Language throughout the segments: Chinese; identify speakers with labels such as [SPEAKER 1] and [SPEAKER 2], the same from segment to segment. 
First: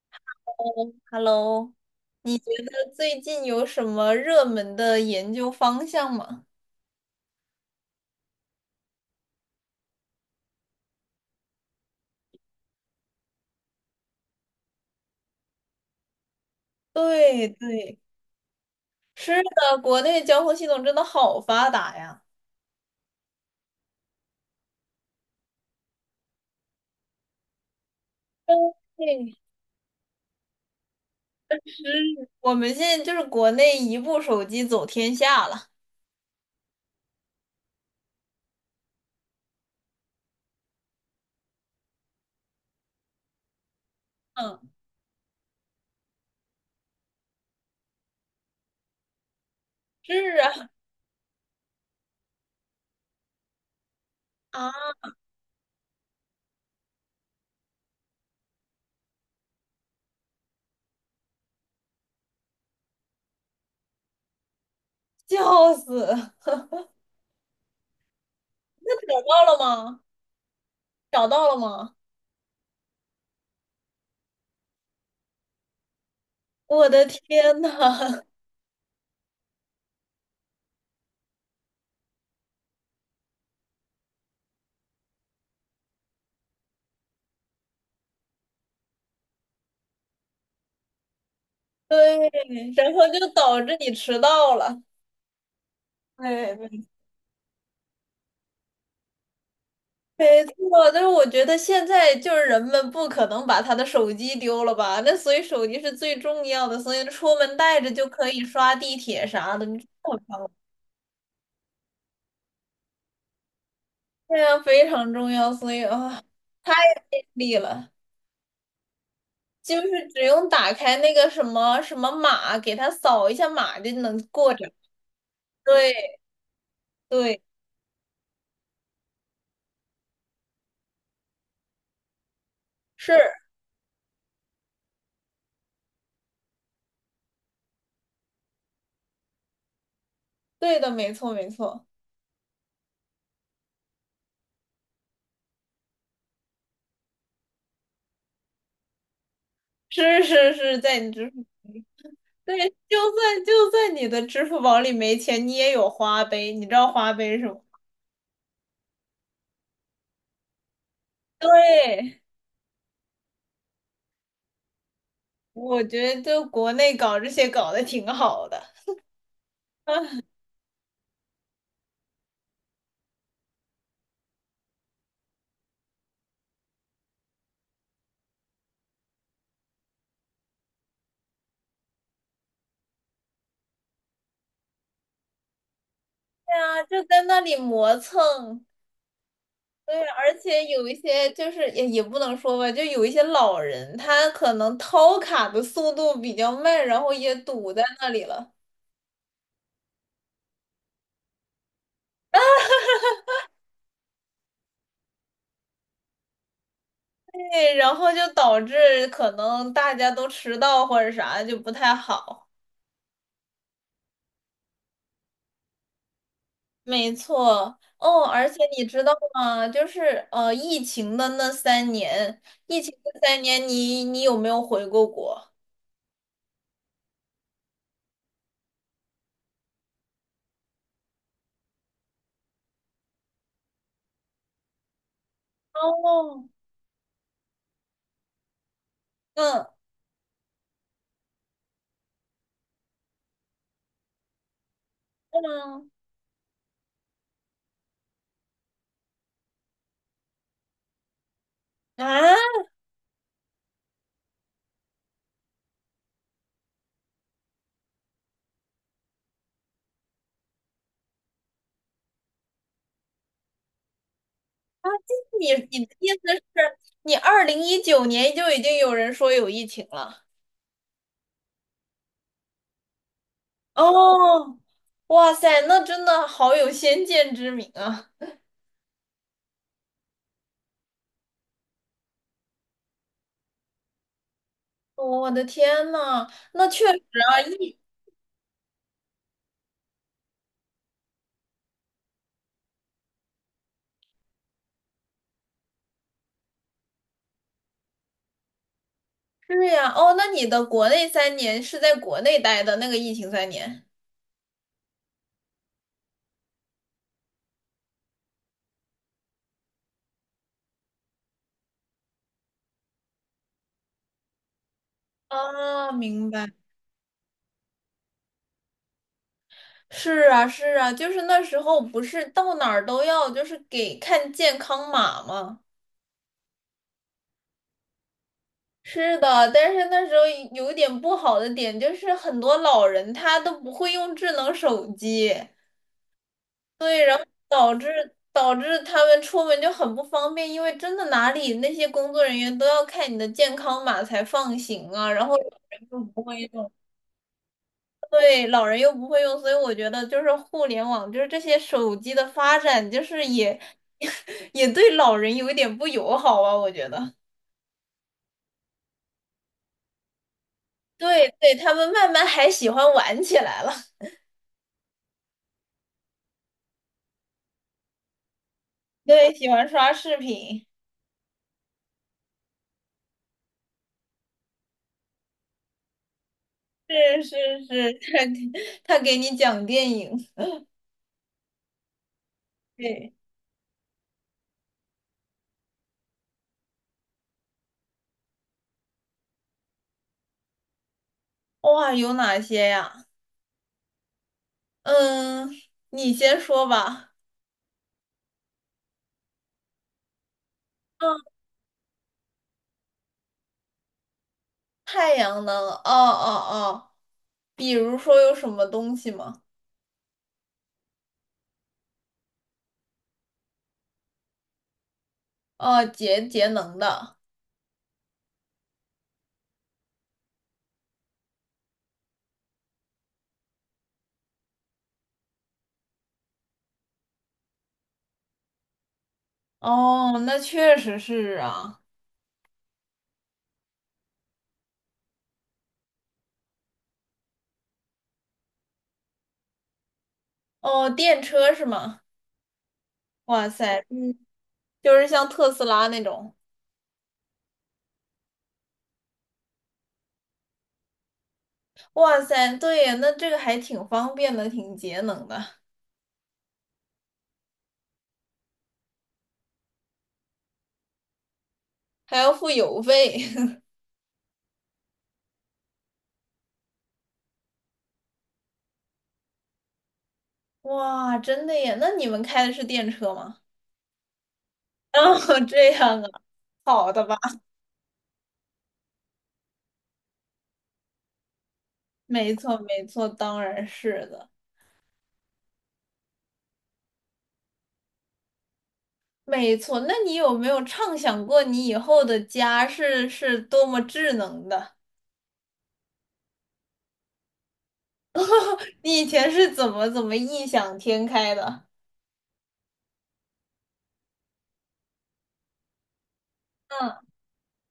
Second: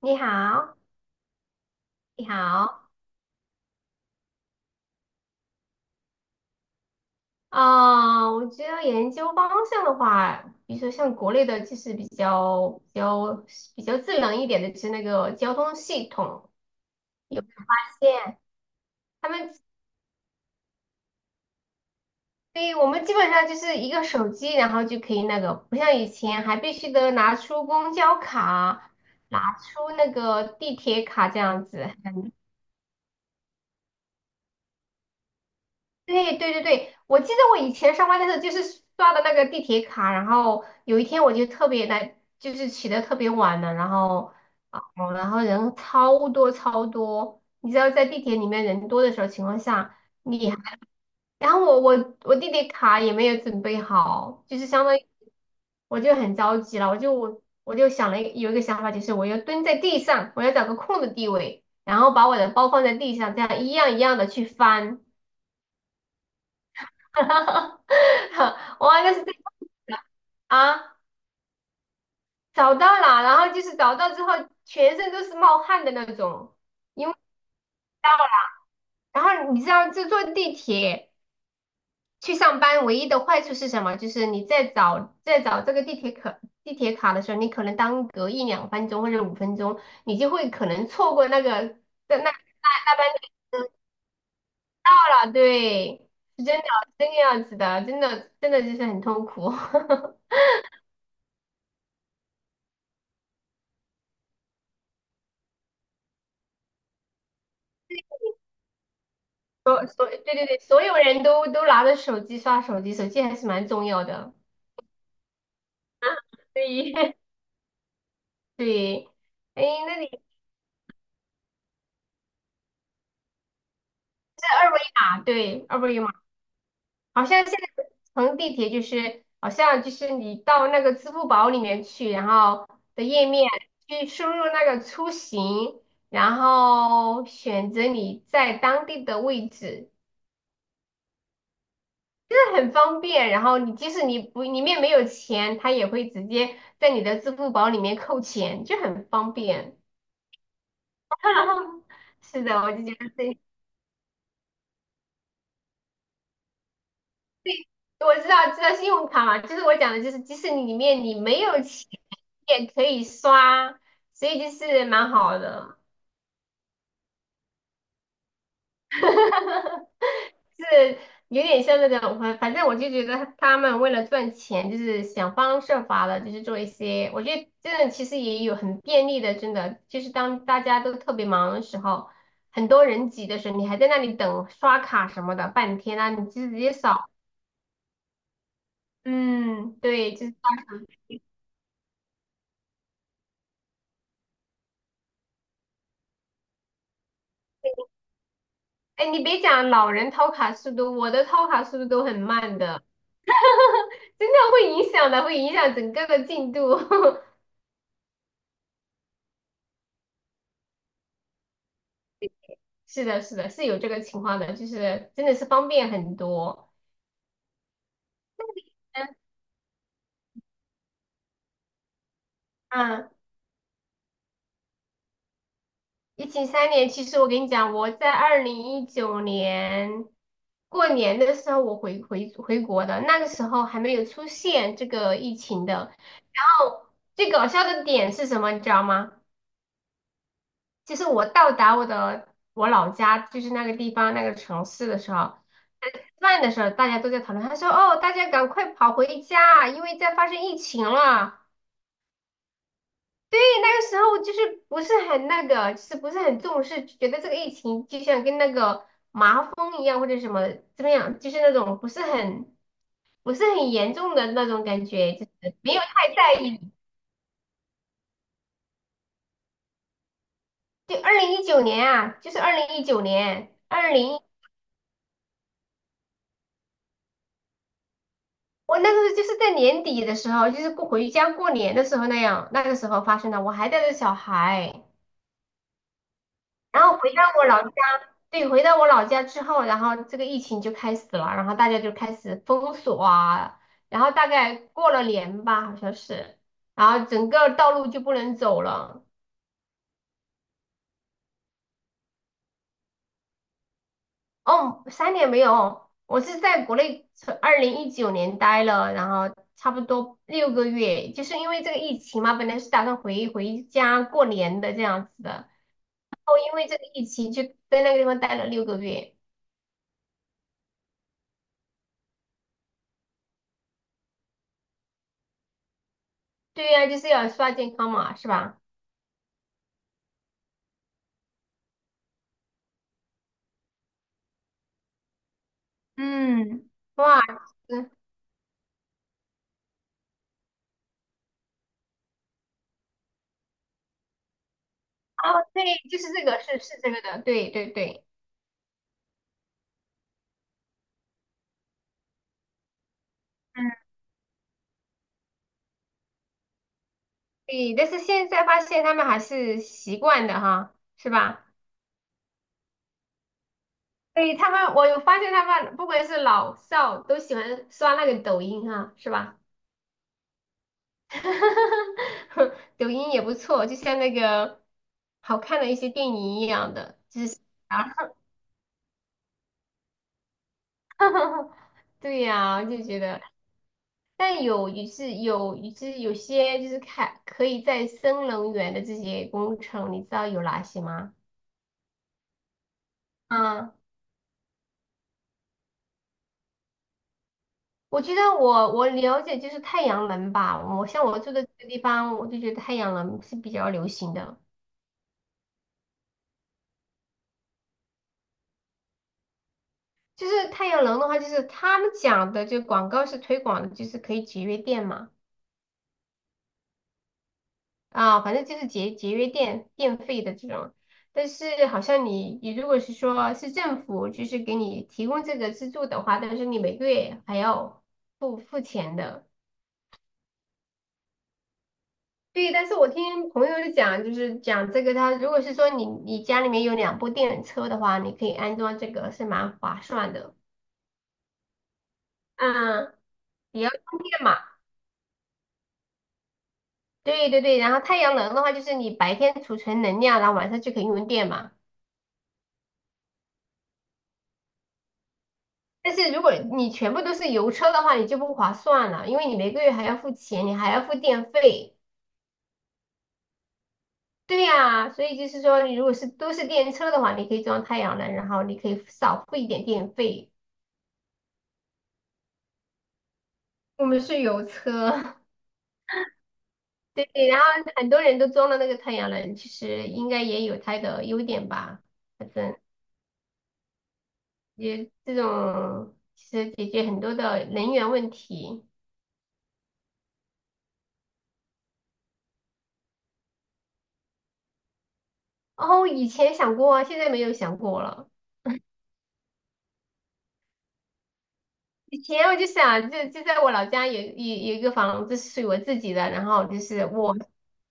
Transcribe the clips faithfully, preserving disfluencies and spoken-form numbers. [SPEAKER 1] 你好，
[SPEAKER 2] Hello,
[SPEAKER 1] 你好，
[SPEAKER 2] 呃最近有什么热门的研究方向吗？
[SPEAKER 1] 啊，我觉得研究方向的话，比如说像国内的，就是比较比较比较智能一点的，就是那个交通系统，有
[SPEAKER 2] 对
[SPEAKER 1] 发
[SPEAKER 2] 对，
[SPEAKER 1] 现他
[SPEAKER 2] 是
[SPEAKER 1] 们，
[SPEAKER 2] 的，国内交通系统真的好发达呀。
[SPEAKER 1] 对，我们基本上就是一个手机，然后就可以那个，不像以前还必须得拿出公交卡，
[SPEAKER 2] 对，
[SPEAKER 1] 拿出那个地铁卡这样子。
[SPEAKER 2] 是，我们现在就是国内一部手机走天下了。
[SPEAKER 1] 对对对对，我记得我以前上班的时候就是刷的那个地铁卡，然后有一天我就特别来，就是起得特别晚了，然后
[SPEAKER 2] 嗯，
[SPEAKER 1] 啊，哦，然后人超多超多，你知道在地铁里面人多的时候情况下，
[SPEAKER 2] 是
[SPEAKER 1] 你还
[SPEAKER 2] 啊，
[SPEAKER 1] 然后我我我地铁卡也没有准备好，就是
[SPEAKER 2] 啊，
[SPEAKER 1] 相当于我就很着急了，我就我我就想了一有一个想法，就是我要蹲在地上，我要找个空的地位，然后把我的包放在地上，这样一样一样的去翻。
[SPEAKER 2] 笑死！
[SPEAKER 1] 哈哈哈！
[SPEAKER 2] 那
[SPEAKER 1] 哇，那
[SPEAKER 2] 找
[SPEAKER 1] 是真
[SPEAKER 2] 到了
[SPEAKER 1] 的
[SPEAKER 2] 吗？
[SPEAKER 1] 啊！
[SPEAKER 2] 找到了吗？
[SPEAKER 1] 找到了，然后就是找到之后，全身都是冒汗的那种。
[SPEAKER 2] 我的
[SPEAKER 1] 因为，
[SPEAKER 2] 天呐，
[SPEAKER 1] 然后你知道，这坐地铁去上班唯一的坏处是什么？就是你在找在找这个地铁卡地铁卡的时候，你可能耽搁一两分钟或者五分钟，你就会可能错过那个那那
[SPEAKER 2] 对，
[SPEAKER 1] 那
[SPEAKER 2] 然
[SPEAKER 1] 那班
[SPEAKER 2] 后就导致你迟到了。
[SPEAKER 1] 车了。对，是真的，
[SPEAKER 2] 对，
[SPEAKER 1] 真的样子的，真的真的就是很痛苦。
[SPEAKER 2] 没错，但是我觉得现在就是人们不可能把他的手机丢了吧？那所以手机是最重要的，所以出门带着就可以刷地铁啥的，你知
[SPEAKER 1] 所
[SPEAKER 2] 道
[SPEAKER 1] 对
[SPEAKER 2] 吗？
[SPEAKER 1] 对对，所有人都都拿着手机刷手机，手机还是蛮重要的。
[SPEAKER 2] 这样非常重要，所以啊，太
[SPEAKER 1] 对。
[SPEAKER 2] 利了，
[SPEAKER 1] 对，哎，
[SPEAKER 2] 就
[SPEAKER 1] 那
[SPEAKER 2] 是
[SPEAKER 1] 你这
[SPEAKER 2] 只用打开那个什么什么码，给他扫一下码就能过着。
[SPEAKER 1] 二维码，对，二
[SPEAKER 2] 对
[SPEAKER 1] 维码，好
[SPEAKER 2] 对，
[SPEAKER 1] 像现在乘地铁就是，好像就是你到那个支付宝里面去，然后的
[SPEAKER 2] 是
[SPEAKER 1] 页面去输入那个出行，然后选择你在当地的位置，
[SPEAKER 2] 对的，没错没错，
[SPEAKER 1] 这很方便。然后你即使你不里面没有钱，它也会直接在你的支付宝里面扣钱，就很方便。
[SPEAKER 2] 是是是在你支付。
[SPEAKER 1] 是的，
[SPEAKER 2] 对，
[SPEAKER 1] 我就觉
[SPEAKER 2] 就
[SPEAKER 1] 得这，
[SPEAKER 2] 算就算你的支付宝里没钱，你也有花呗，你知道花呗是吗？
[SPEAKER 1] 我知道知道信用卡嘛，就是我讲的，就是即使你里面你没有钱，
[SPEAKER 2] 对，
[SPEAKER 1] 也可以刷，所以就是蛮好的。
[SPEAKER 2] 我觉得就国内搞这些搞得挺好的。啊
[SPEAKER 1] 是有点像那种，反反正我就觉得他们为了赚钱，就是想方设法的，就是做一些，我觉得真的其实也有很便利的，真的就是当大家都特别忙的时候，很多人挤的时候，你还在那里等刷卡什么的半天啊，你就
[SPEAKER 2] 对
[SPEAKER 1] 直接
[SPEAKER 2] 啊，就
[SPEAKER 1] 扫。
[SPEAKER 2] 在那里磨蹭。
[SPEAKER 1] 嗯，
[SPEAKER 2] 对，
[SPEAKER 1] 对，就是。
[SPEAKER 2] 而且有一些就是也也不能说吧，就有一些老人，他可能掏卡的速度比较慢，然后也堵在那里了。
[SPEAKER 1] 哎，你别讲老人掏卡速度，我的掏卡速度都很慢的，真的会影响的，会影响整个的进度。
[SPEAKER 2] 对，然后就导致可能大家都迟到或者啥就不太好。
[SPEAKER 1] 是的，是的，是有这个情况的，就是真的是方便很多。
[SPEAKER 2] 没错，哦，而且你知
[SPEAKER 1] 嗯
[SPEAKER 2] 道吗？就是呃，疫情的那三年，疫情
[SPEAKER 1] 嗯，
[SPEAKER 2] 的三年你，你有没有回过国？
[SPEAKER 1] 疫情三年，其实我跟你讲，我在二零一九年过年的时候，我回回回国的，那个时候还没有出现这个疫情的。
[SPEAKER 2] 哦，
[SPEAKER 1] 然后最搞笑的点是什么，你知道吗？
[SPEAKER 2] 嗯
[SPEAKER 1] 就是我到达我的我老家，就是那个地方那个城市的时候，
[SPEAKER 2] 嗯
[SPEAKER 1] 吃饭的时候大家都在讨论，他说："哦，大家赶快跑回家，因为在发生疫情了。"
[SPEAKER 2] 啊，
[SPEAKER 1] 对，那个时候就是不是很那个，就是不是很重视，觉得这个疫情就像跟那个麻风一样或者什么怎么样，就是那种不是很不是很严重的那种感觉，就
[SPEAKER 2] 你
[SPEAKER 1] 是没有
[SPEAKER 2] 你的意
[SPEAKER 1] 太
[SPEAKER 2] 思
[SPEAKER 1] 在意。
[SPEAKER 2] 是，你二零一九年就已经有人说有疫情了？
[SPEAKER 1] 就二零一九年啊，就是二零一九年，二零
[SPEAKER 2] 哦，哇塞，那真的好有先见之明啊！
[SPEAKER 1] 我那个时候就是在年底的时候，就是过回家过年的时候那样，那个时候发生的。我还带着小孩，
[SPEAKER 2] 哦我的天呐，那确
[SPEAKER 1] 然后
[SPEAKER 2] 实
[SPEAKER 1] 回到
[SPEAKER 2] 啊，
[SPEAKER 1] 我老家，
[SPEAKER 2] 疫
[SPEAKER 1] 对，回到我老家之后，然后这个疫情就开始了，然后大家就开始封锁啊，然后大概过了年吧，好像是，然后整个道路就不能走了。
[SPEAKER 2] 是呀，哦，那你的国内三年是在国内待的那个疫情三年
[SPEAKER 1] 哦，三年没有哦，我是在国内从二零一九年待了，然后差不多六个月，就是因为这个疫情嘛，本来是打算回回家过年的这样子的，然
[SPEAKER 2] 啊，明
[SPEAKER 1] 后
[SPEAKER 2] 白。
[SPEAKER 1] 因为这个疫情就在那个地方待了六个月。
[SPEAKER 2] 是啊，是啊，就是那时候不是到哪儿都要就是给看健康码吗？
[SPEAKER 1] 对呀，就是要刷健康码是吧？
[SPEAKER 2] 是的，但是那时候有一点不好的点就是很多老人他都不会用智能手机，
[SPEAKER 1] 嗯，
[SPEAKER 2] 对，然
[SPEAKER 1] 哇，
[SPEAKER 2] 后导致
[SPEAKER 1] 嗯，
[SPEAKER 2] 导致他们出门就很不方便，因为真的哪里那些工作人员都要看你的健康码才放行啊，然后
[SPEAKER 1] 哦，
[SPEAKER 2] 老
[SPEAKER 1] 对，
[SPEAKER 2] 人
[SPEAKER 1] 就
[SPEAKER 2] 又
[SPEAKER 1] 是
[SPEAKER 2] 不
[SPEAKER 1] 这个，
[SPEAKER 2] 会
[SPEAKER 1] 是
[SPEAKER 2] 用，
[SPEAKER 1] 是这个的，对对对，
[SPEAKER 2] 对，老人又不会用，所以我觉得就是互联网就是这些手机的发展，就是也
[SPEAKER 1] 嗯，
[SPEAKER 2] 也对老人有一点不友好啊，我觉得，
[SPEAKER 1] 对，但是现在发现他们还是习惯的哈，是
[SPEAKER 2] 对
[SPEAKER 1] 吧？
[SPEAKER 2] 对，他们慢慢还喜欢玩起来了。
[SPEAKER 1] 对他们，我有发现他们不管是老少都喜欢刷那个抖音啊，是
[SPEAKER 2] 对，
[SPEAKER 1] 吧？
[SPEAKER 2] 喜欢刷视频，
[SPEAKER 1] 抖音也不错，就像那个好看的一些电影一样的
[SPEAKER 2] 是是是，
[SPEAKER 1] 啊。
[SPEAKER 2] 他给他给你讲电影，
[SPEAKER 1] 对呀，我就觉
[SPEAKER 2] 对，
[SPEAKER 1] 得，但有也是有，就是有些就是看可以再生能源的这些工程，你知道有哪些吗？
[SPEAKER 2] 哇，有哪些呀？
[SPEAKER 1] 嗯，
[SPEAKER 2] 嗯，你先说吧。
[SPEAKER 1] 我觉得我我了解就是太阳能吧，我像我
[SPEAKER 2] 嗯，
[SPEAKER 1] 住的这个地方，我就觉得太阳能是比较流行的。
[SPEAKER 2] 太阳能，哦哦哦，比如说有什么东西吗？
[SPEAKER 1] 就是太阳能的话，就是他们讲的，就广告是推广的，就是可以节约电嘛，
[SPEAKER 2] 哦，节节能的，
[SPEAKER 1] 啊，反正就是节节约电电费的这种。但是好像你你如果是说是政府就是给你提供这个资助的话，但是你每个月还要付付钱的。
[SPEAKER 2] 哦，那确实是啊。
[SPEAKER 1] 对，但是我听朋友就讲，就是讲这个他，如果是说你你家里面有两部电车的话，你可以安装这个是蛮划算的。
[SPEAKER 2] 哦，电车是吗？
[SPEAKER 1] 嗯，
[SPEAKER 2] 哇
[SPEAKER 1] 也要
[SPEAKER 2] 塞，
[SPEAKER 1] 充
[SPEAKER 2] 嗯，
[SPEAKER 1] 电嘛。
[SPEAKER 2] 就是像特斯拉那种。
[SPEAKER 1] 对对对，然后太阳能的话，就是你白天储存能量，然后晚上就可以用电嘛。
[SPEAKER 2] 哇塞，对呀，那这个还挺方便的，挺节能的，
[SPEAKER 1] 但是如果你全部都是油车的话，你就不划算了，因为你每个月还要付钱，你还要付电费。
[SPEAKER 2] 还要付邮费。
[SPEAKER 1] 对呀，所以就是说，你如果是都是电车的话，你可以装太阳能，然后你可以少付一点电费。
[SPEAKER 2] 哇，真的耶！那你们开的是电车吗？
[SPEAKER 1] 我们是油 车。
[SPEAKER 2] 哦，这样啊，好的
[SPEAKER 1] 对，
[SPEAKER 2] 吧，
[SPEAKER 1] 然后很多人都装了那个太阳能，其实应该也有它的优点吧。反
[SPEAKER 2] 没
[SPEAKER 1] 正
[SPEAKER 2] 错，没错，当然是的，
[SPEAKER 1] 也这种其实解决很多的能源问题。
[SPEAKER 2] 没错。那你有没有畅想过你以后的家是是多么智能的？
[SPEAKER 1] 哦，以前想过啊，现在没有想过了。
[SPEAKER 2] 你以前是怎么怎么异想天开的？
[SPEAKER 1] 以前我就想，就就在我老家有有有一个房子是属于我自己的，然后就是
[SPEAKER 2] 嗯，
[SPEAKER 1] 我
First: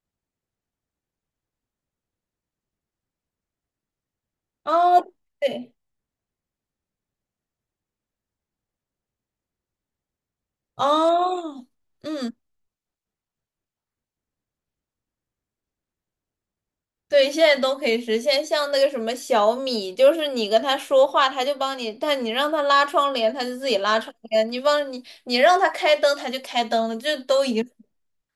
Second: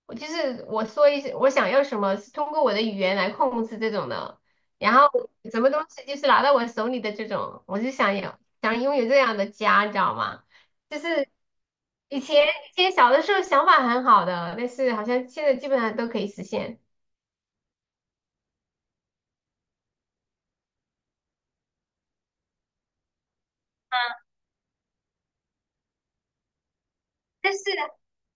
[SPEAKER 1] 我就是我说一些我想要什么，是通过我的语言来控制这种的，然
[SPEAKER 2] 哦，
[SPEAKER 1] 后什么
[SPEAKER 2] 对，
[SPEAKER 1] 东西就是拿到我手里的这种，我就想有想拥有这样的家，你知道吗？就是
[SPEAKER 2] 哦，
[SPEAKER 1] 以
[SPEAKER 2] 嗯
[SPEAKER 1] 前以前小的时候想法很好的，但是好像现在基本上都可以实现。
[SPEAKER 2] 对，现在都可以实现。像那个什么小米，就是你跟他说话，他就帮你；但你让他拉窗帘，他就自己拉窗帘；你帮你，你让他开灯，他就开灯了，这都已
[SPEAKER 1] 但是，
[SPEAKER 2] 经，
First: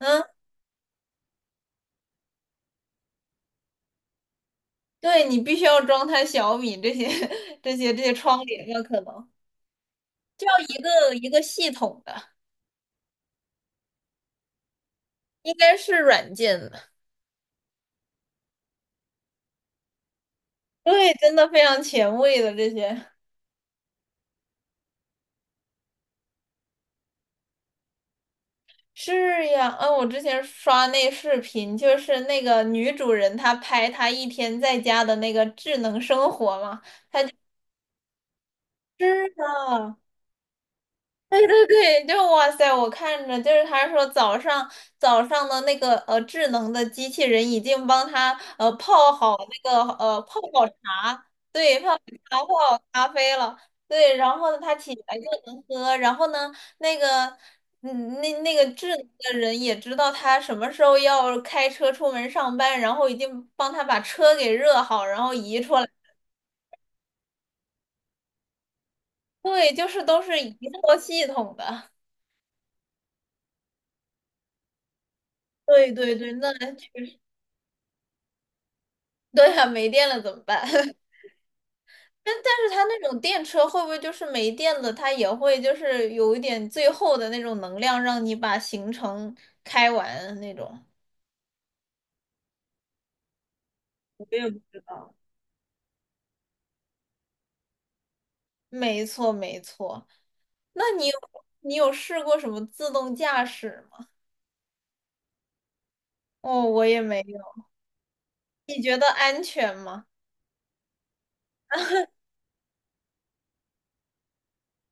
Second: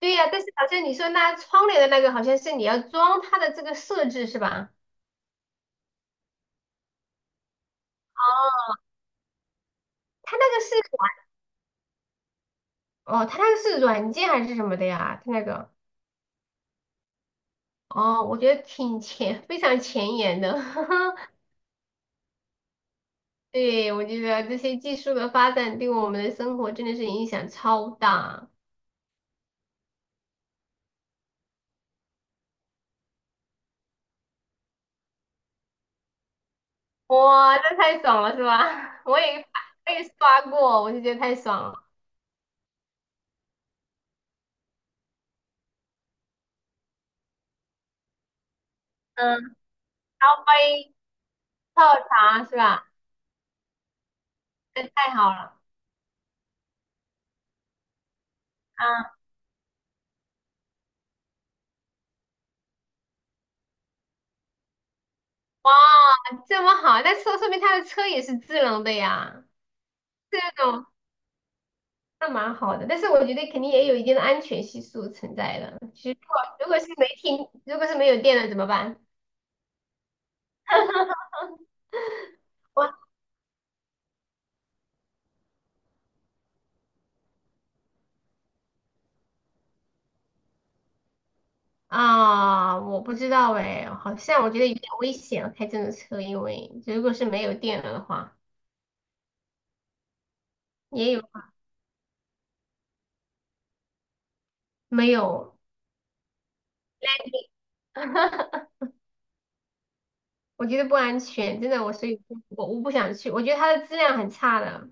[SPEAKER 1] 对呀，但是好像你说那窗帘的那个，好像是你要装它的这个设置是吧？
[SPEAKER 2] 对你必须要装他小米这些、这些、这些窗帘了，可能
[SPEAKER 1] 它
[SPEAKER 2] 就
[SPEAKER 1] 那个
[SPEAKER 2] 要
[SPEAKER 1] 是
[SPEAKER 2] 一
[SPEAKER 1] 软
[SPEAKER 2] 个一个系统的，
[SPEAKER 1] 哦，它那个是软件还是什么的呀？它那
[SPEAKER 2] 应
[SPEAKER 1] 个
[SPEAKER 2] 该是软件的。
[SPEAKER 1] 哦，我觉得挺前，非常前沿的。
[SPEAKER 2] 对，真 的非常前卫的这些。
[SPEAKER 1] 对，我觉得这些技术的发展对我们的生活真的是影响超大。
[SPEAKER 2] 是呀，嗯，我之前刷那视频，就是那个女主人她拍她一天在家的那个智能生活嘛。
[SPEAKER 1] 哇，这太爽了是吧？我也我
[SPEAKER 2] 啊，
[SPEAKER 1] 也刷过，我就觉得太
[SPEAKER 2] 对
[SPEAKER 1] 爽
[SPEAKER 2] 对
[SPEAKER 1] 了。
[SPEAKER 2] 对，就哇塞！我看着就是他说早上早上的那个呃智能的机器人已经帮他呃泡好
[SPEAKER 1] 嗯，
[SPEAKER 2] 那个呃泡
[SPEAKER 1] 烧
[SPEAKER 2] 好
[SPEAKER 1] 杯
[SPEAKER 2] 茶，对，
[SPEAKER 1] 泡
[SPEAKER 2] 泡好茶
[SPEAKER 1] 茶
[SPEAKER 2] 泡
[SPEAKER 1] 是
[SPEAKER 2] 好
[SPEAKER 1] 吧？
[SPEAKER 2] 咖啡了，对，然后呢他
[SPEAKER 1] 这
[SPEAKER 2] 起
[SPEAKER 1] 太
[SPEAKER 2] 来就
[SPEAKER 1] 好了。
[SPEAKER 2] 能喝，然后呢那个嗯那那个智能
[SPEAKER 1] 嗯，
[SPEAKER 2] 的人也知道他什么时候要开车出门上班，然后已经帮他把车给热好，然后移
[SPEAKER 1] 哇，
[SPEAKER 2] 出来，
[SPEAKER 1] 这么好，那说说明他的车也是智能的呀。
[SPEAKER 2] 对，就是都是
[SPEAKER 1] 这
[SPEAKER 2] 一
[SPEAKER 1] 种
[SPEAKER 2] 套系统的。
[SPEAKER 1] 那蛮好的。但是我觉得肯定也有一定的安全系数存在 的。
[SPEAKER 2] 对
[SPEAKER 1] 其
[SPEAKER 2] 对
[SPEAKER 1] 实如
[SPEAKER 2] 对，
[SPEAKER 1] 果
[SPEAKER 2] 那
[SPEAKER 1] 如果是
[SPEAKER 2] 确
[SPEAKER 1] 没
[SPEAKER 2] 实
[SPEAKER 1] 停，如果是没有电了怎么办？
[SPEAKER 2] 对呀、没电了怎么办？但但是它
[SPEAKER 1] 我
[SPEAKER 2] 那种电车会不会就是没电了，它也会就是有一点最后的那种能量，让你把行程开完那种？
[SPEAKER 1] 啊，我不知道哎，好
[SPEAKER 2] 我
[SPEAKER 1] 像
[SPEAKER 2] 也
[SPEAKER 1] 我
[SPEAKER 2] 不
[SPEAKER 1] 觉得有
[SPEAKER 2] 知
[SPEAKER 1] 点危
[SPEAKER 2] 道。
[SPEAKER 1] 险啊开这种车，因为如果是没有电了的话，
[SPEAKER 2] 没错，没错。那你
[SPEAKER 1] 也
[SPEAKER 2] 有
[SPEAKER 1] 有
[SPEAKER 2] 你有试过什么自动驾驶吗？
[SPEAKER 1] 没有
[SPEAKER 2] 哦，我也没有。
[SPEAKER 1] landing。
[SPEAKER 2] 你觉得安全吗？
[SPEAKER 1] 我觉得不安全，真的我所以我我不想去，我觉得它的质量很差的。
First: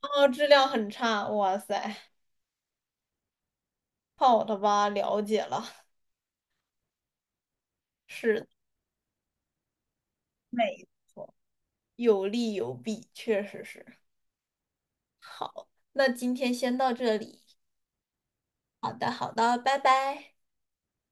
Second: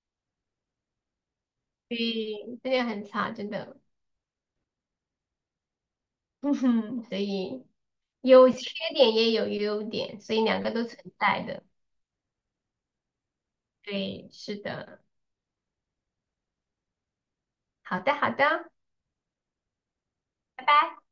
[SPEAKER 2] 哦，质量很差。哇塞，
[SPEAKER 1] 对，以这个很差，真的。
[SPEAKER 2] 好的吧，了解了。
[SPEAKER 1] 嗯哼，所以
[SPEAKER 2] 是的，
[SPEAKER 1] 有缺点也有优点，所以两个都
[SPEAKER 2] 没
[SPEAKER 1] 存
[SPEAKER 2] 错，
[SPEAKER 1] 在的。
[SPEAKER 2] 有利有弊，确实是。
[SPEAKER 1] 对，是的。
[SPEAKER 2] 好，那今天先到这里。
[SPEAKER 1] 好的，好的，
[SPEAKER 2] 好的，好的，拜拜。
[SPEAKER 1] 拜拜。